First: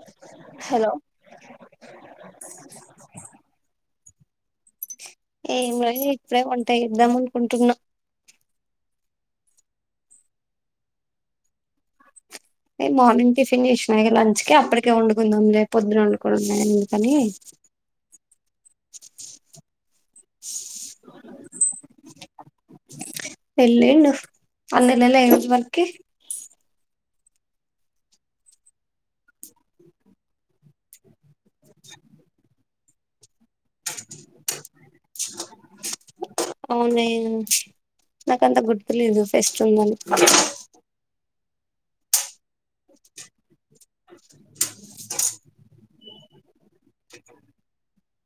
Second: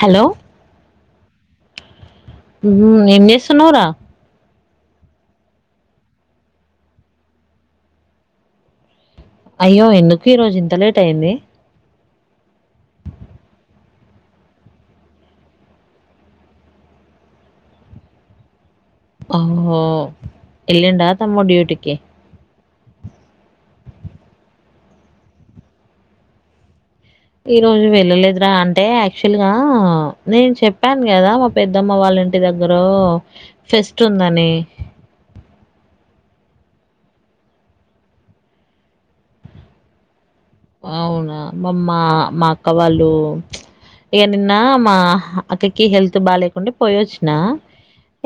Hello hello మ్ ఏం చేస్తున్నవ్ రా ఏంలేదు ఇప్పుడె వంట చేద్దాం అనుకుంటున్నా అయ్యో ఎందుకు ఈరోజు ఇంత లేట్ అయ్యింది ఏ మార్నింగ్ టిఫిన్ చేశిన లంచ్ కె అప్పటికే వండుకుందాం లే పొద్దున వండుకోడంఎందుకని ఓహో ఎల్లిండా తమ్ముడ్డ్యూటికి ఎల్లిండు అన్నల్లలె వర్కి [unintelligible] ఈ రోజు వెళ్ళలేదురా అంటే యాక్చువల్ గా నేను చెప్ప్ ప్పాన్ కదా మా పెద్దమ్మ వాళ్ళంటి దగ్గ్ రో తెస్తుందని అవునే నాకంత గుర్తు లేదు ఫెస్ట్ ఉందని అవునా మా అమ్మ మా అక్క వాళ్ళు ఇక నిన్న మా అక్కకి హెల్త్ బాలేకుండే పోయొచ్చిన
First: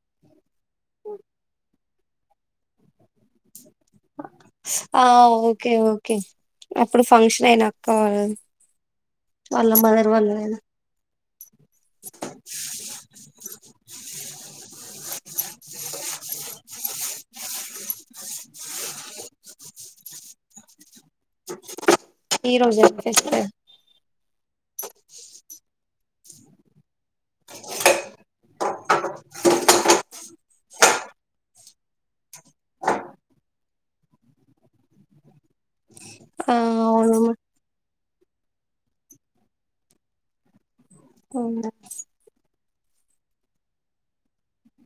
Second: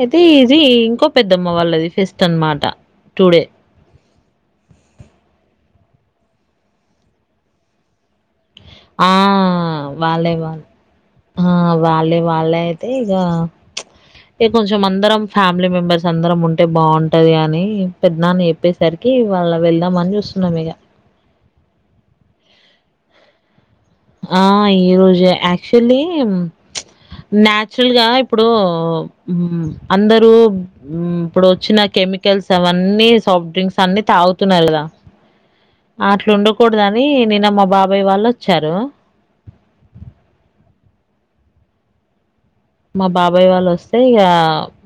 అయితే ఇది ఇంకో పెద్దమ్మ వాళ్ళది ఫెస్ట్ తనమాట టుడే ఆ ఓకే ఓకే అప్పుడు ఫంక్షన్ అయినాక కావాల ఆ వాళ్ళే వాళ్ళ ఆ వాళ్ళే వాళ్ళే అయితే ఇక అంటే కొంచెం అందరం ఫ్యామిలీ మెంబెర్స్ అందరం ఉంటే బాగుంటది అని పెద్ద నాన్న చెప్పేసరికి ఇవాళ వెళ్దామని చూస్తున్నాం ఇక ఈరోజే వస్తారు ఆ ఈ రోజు యాక్చుల్లి న్యాచురల్ గా ఇప్పుడు ఉమ్ అందరూ ఉమ్ ఇప్పుడు వచ్చిన కెమికల్స్ అవన్నీ సాఫ్ట్ డ్రింక్స్ అన్ని తాగుతున్నారు కదా ఆ అట్లుండకూడదని అవునమ్మా నిన్న మా బాబాయ్ వాళ్ళ వచ్చారు అవునా మా బాబాయ్ వాళ్ళు వస్తే ఇక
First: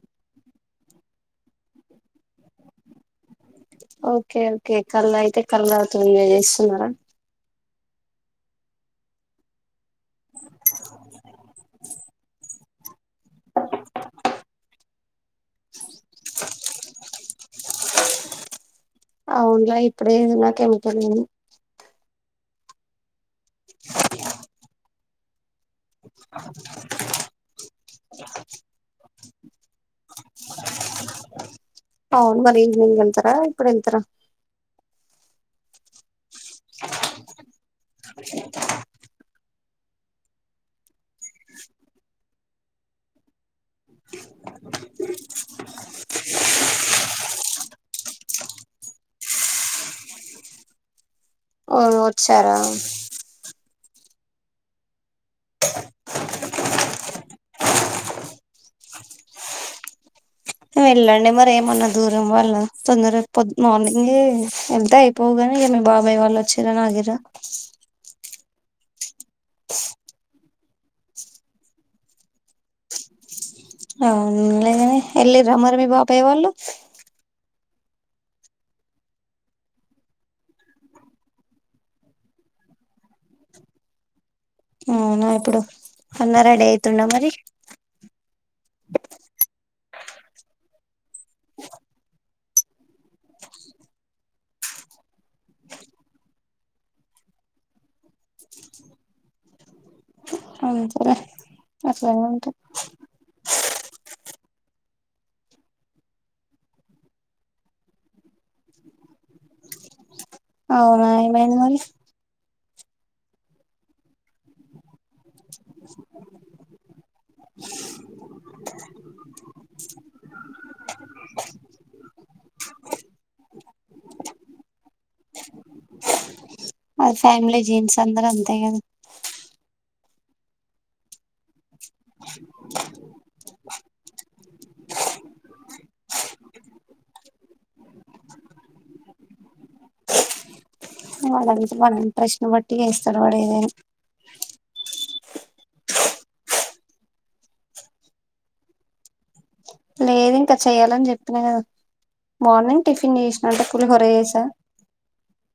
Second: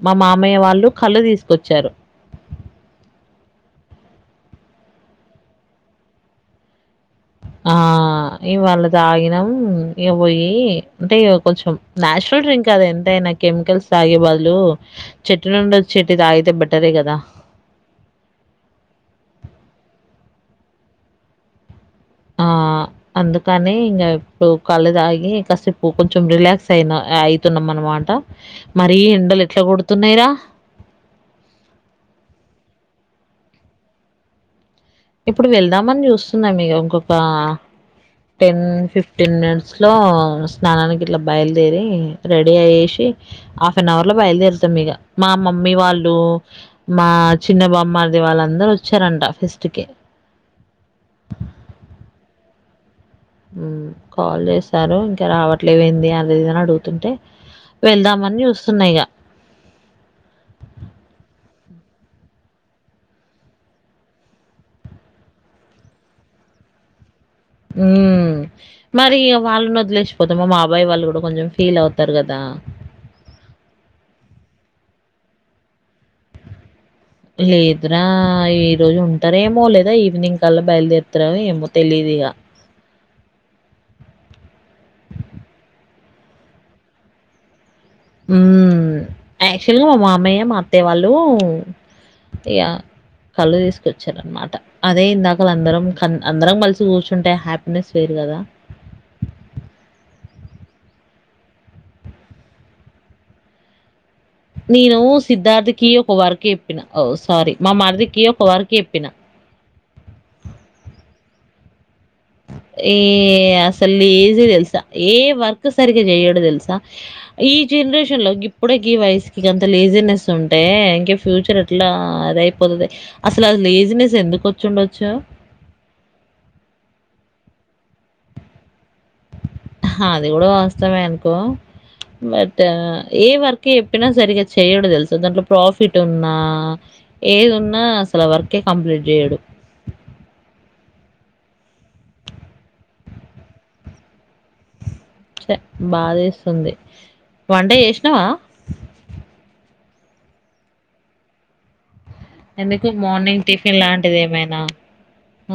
మా మామయ్య వాళ్ళు కళ్ళు తీసుకొచ్చారు ఓకే ఓకే కళ్ళైతే అయితే కళ్ళు తాగుతూ ఎంజాయ్ చేస్తున్నారా ఆ ఇవాళ తాగినం ఇ పోయి అంటే కొంచెం ఆ ఆ ఇవ్వాళ తాగినం ఇక పొయ్యి అంటే కొంచెం నాచురల్ డ్రింక్ కదా ఎంతైనా కెమికల్స్ తాగే బదులు చెట్టు నుండి వచ్చేది తాగితే బెటరే కదా అవును లే ఇప్పుడే ఎన్నో కెమికల్ ఆ అందుకని ఇంకా ఇప్పుడు కళ్ళు తాగి కాసేపు కొంచెం రిలాక్స్ అయినా తున్నాం అనమాట మరి ఎండలు ఎట్లా కొడుతున్నాయిరా అవును మరి ఈవెనింగ్ ఎల్తారా ఇప్పుడు ఎల్తారా ఇప్పుడు వెళ్దామని చూస్తున్నాం మీక ఇంకొక టెన్ ఫిఫ్టీన్ మినిట్స్ లో స్నానానికి ఇట్లా బయలుదేరి రెడీ అయేసి హాఫ్ అన్ అవర్ లో బయలుదేరుతాం ఇక మా మమ్మీ వాళ్ళు మా చిన్న బామ్మర్ది వాళ్ళందరు వచ్చారంట పెస్ట్ కి అ వచ్చారా మ్ కాల్ చేశారు ఇంకా రావట్లే ఏంది అని అది ఇది అందరూ అడుగుతుంటే, వెళ్దామని చూస్తున్నా ఇక వెళ్ళండి మరి ఏమన్నా దూరం వాళ్ళ, తొందరగా పొద్దు మార్నింగ వెళ్తే అయిపోవుగానీ ఏమి బాబాయ్ వాళ్ళు వచ్చారా నాగిరా మ్ మరి వాళ్ళని వదిలేసిపోతామా మా బాబాయి వాళ్ళు కూడా కొంచెం ఫీల్ అవుతారు కదా అవులేగనే ఎల్లి రా మరి మీ బాబాయి వాళ్ళు లేదురా ఈ రోజు ఉంటారేమో లేదా ఈవినింగ్ కల్లా బయలుదేరుతారేమో తెలీదిక అవునా ఇప్పుడు అన్నా రెడీ అయితుండా మరి మ్ యాక్చ్యువల్ గా మా మావయ్య అత్తయ్య వాళ్ లు ఇక కళ్ళు తీసుకొచ్చారనమాట, అదే ఇందాక అందరం క అందరం కలిసి కూర్చుంటే హ్యాపీనెస్ వేరు కదా అ సరే అట్లా ఉంట నేను సిద్ధార్థికి ఒక వర్క్ చెప్పిన సారీ మా మరదికి ఒక వర్క్ చెప్పిన అవునా ఏమైంది మళ్ళీ ఏ అసలు ఈజీ తెల్సా ఏ వర్క్ సరిగా చెయడు తెలుసా, ఈ జనరేషన్లో గిప్పుడే గీవయసుకి గంత లేజినెస్ ఉంటే, ఇంకా ఫ్యూచర్ ఎట్లా అదియిపోతాది అసలు అ లేజినెస్ ఎందు ఒచ్చుండొచ్చు అది ఫ్యామిలీ జీన్స్ అందరూ అంతే కదా అది కూడా వాస్తవమే అనుకో బట్ ఏ వర్క్ చెప్పినా సరిగా చేయడు తెలుసా దాంట్లో ప్రాఫిట్ ఉన్నా ఏది ఉన్నా అసలు ఆ వర్కే కంప్లీట్ చేయడు వాడంతే వాని ఇంట్రెస్ట్ ని బట్టిచేస్తాడు వాడు ఏదైనా ఛా బాధేస్తుంది వంట చేసినావా లేదింకా చెయ్యాలని చెప్పిన కదా మార్నింగ్ ఎందుకు టిఫిన్ మార్నింగ్ చేసిన అంటే టిఫిన్ పులిహోర లాంటిది చేసా ఏమైనా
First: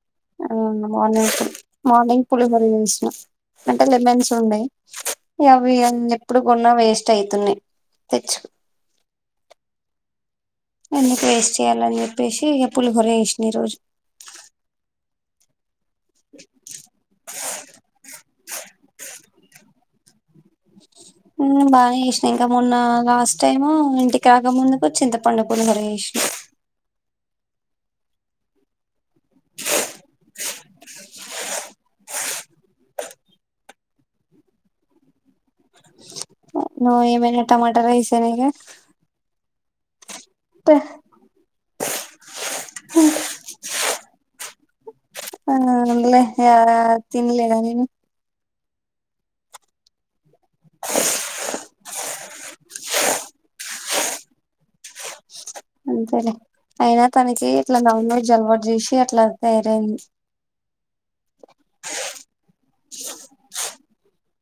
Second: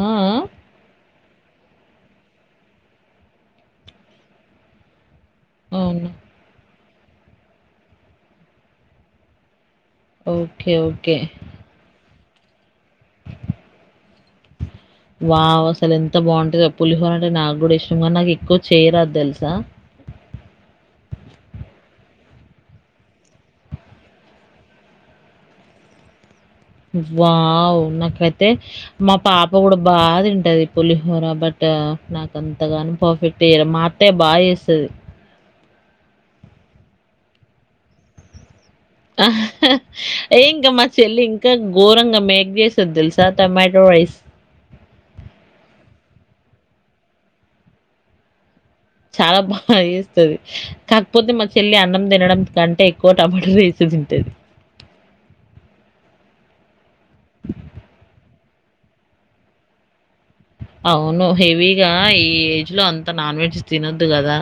ఊ ఊ ఆ మార్నింగ్ మార్నింగ్ పులిహోర చేసినా అంటే లెమన్స్ ఉండే అవి ఆ? అవును. అన్ని ఎప్పుడు కొన్నా వేష్ స్టైతున్నాయి తెచ్చు ఓకే. ఓకే. ఎందుకు వేస్ట్ చెయ్యాలని చెప్ ప్పేసి ఇగ పులిహోర చేసిన ఈరోజు వావ్ అస్ సలు ఎంత బావుంటదో పులిహోర అంటే నాకు కూడా ఇష్టం కానీ నాకు ఎక్కువ చెయ్యరాదు తెలుసా బానే చేసినా ఇంకా మొన్న లాస్ట్ టైము ఇంటికి రాకముందుకు చింతపండు పులిహోర చేసినా వావ్ నాకైతే మా పాప కూడా బా తింటది పులిహోర బట్ నాకు అంతగాను పర్ఫెక్ట్ చేయడం మా అత్తయ్య బా చేస్తది ఏమేనా టమాటారైస్ చేలేదా ఏఇంకా మా చెల్లి ఇంకా ఘోరంగా మేక్ చేస్తది తెలుసా టమాటో రైస్ అవునవునులే ఎవరెవరు తిండ్లేగానీ చాలా బాగా ఏస్తాది కాకపోతే మా చెల్లి అన్నం తినడం కంటే ఎక్కువ టమాటా రైస్ తింటది అంతేలే అయినా తనకి ఇట్లా నన్ వెజ్ అలవాట్ చేసి అట్ల తయారయిన్ అవును హెవిగా ఈ ఏజ్ లో అంత నాన్ వెజ్ తినను ద్దు కదా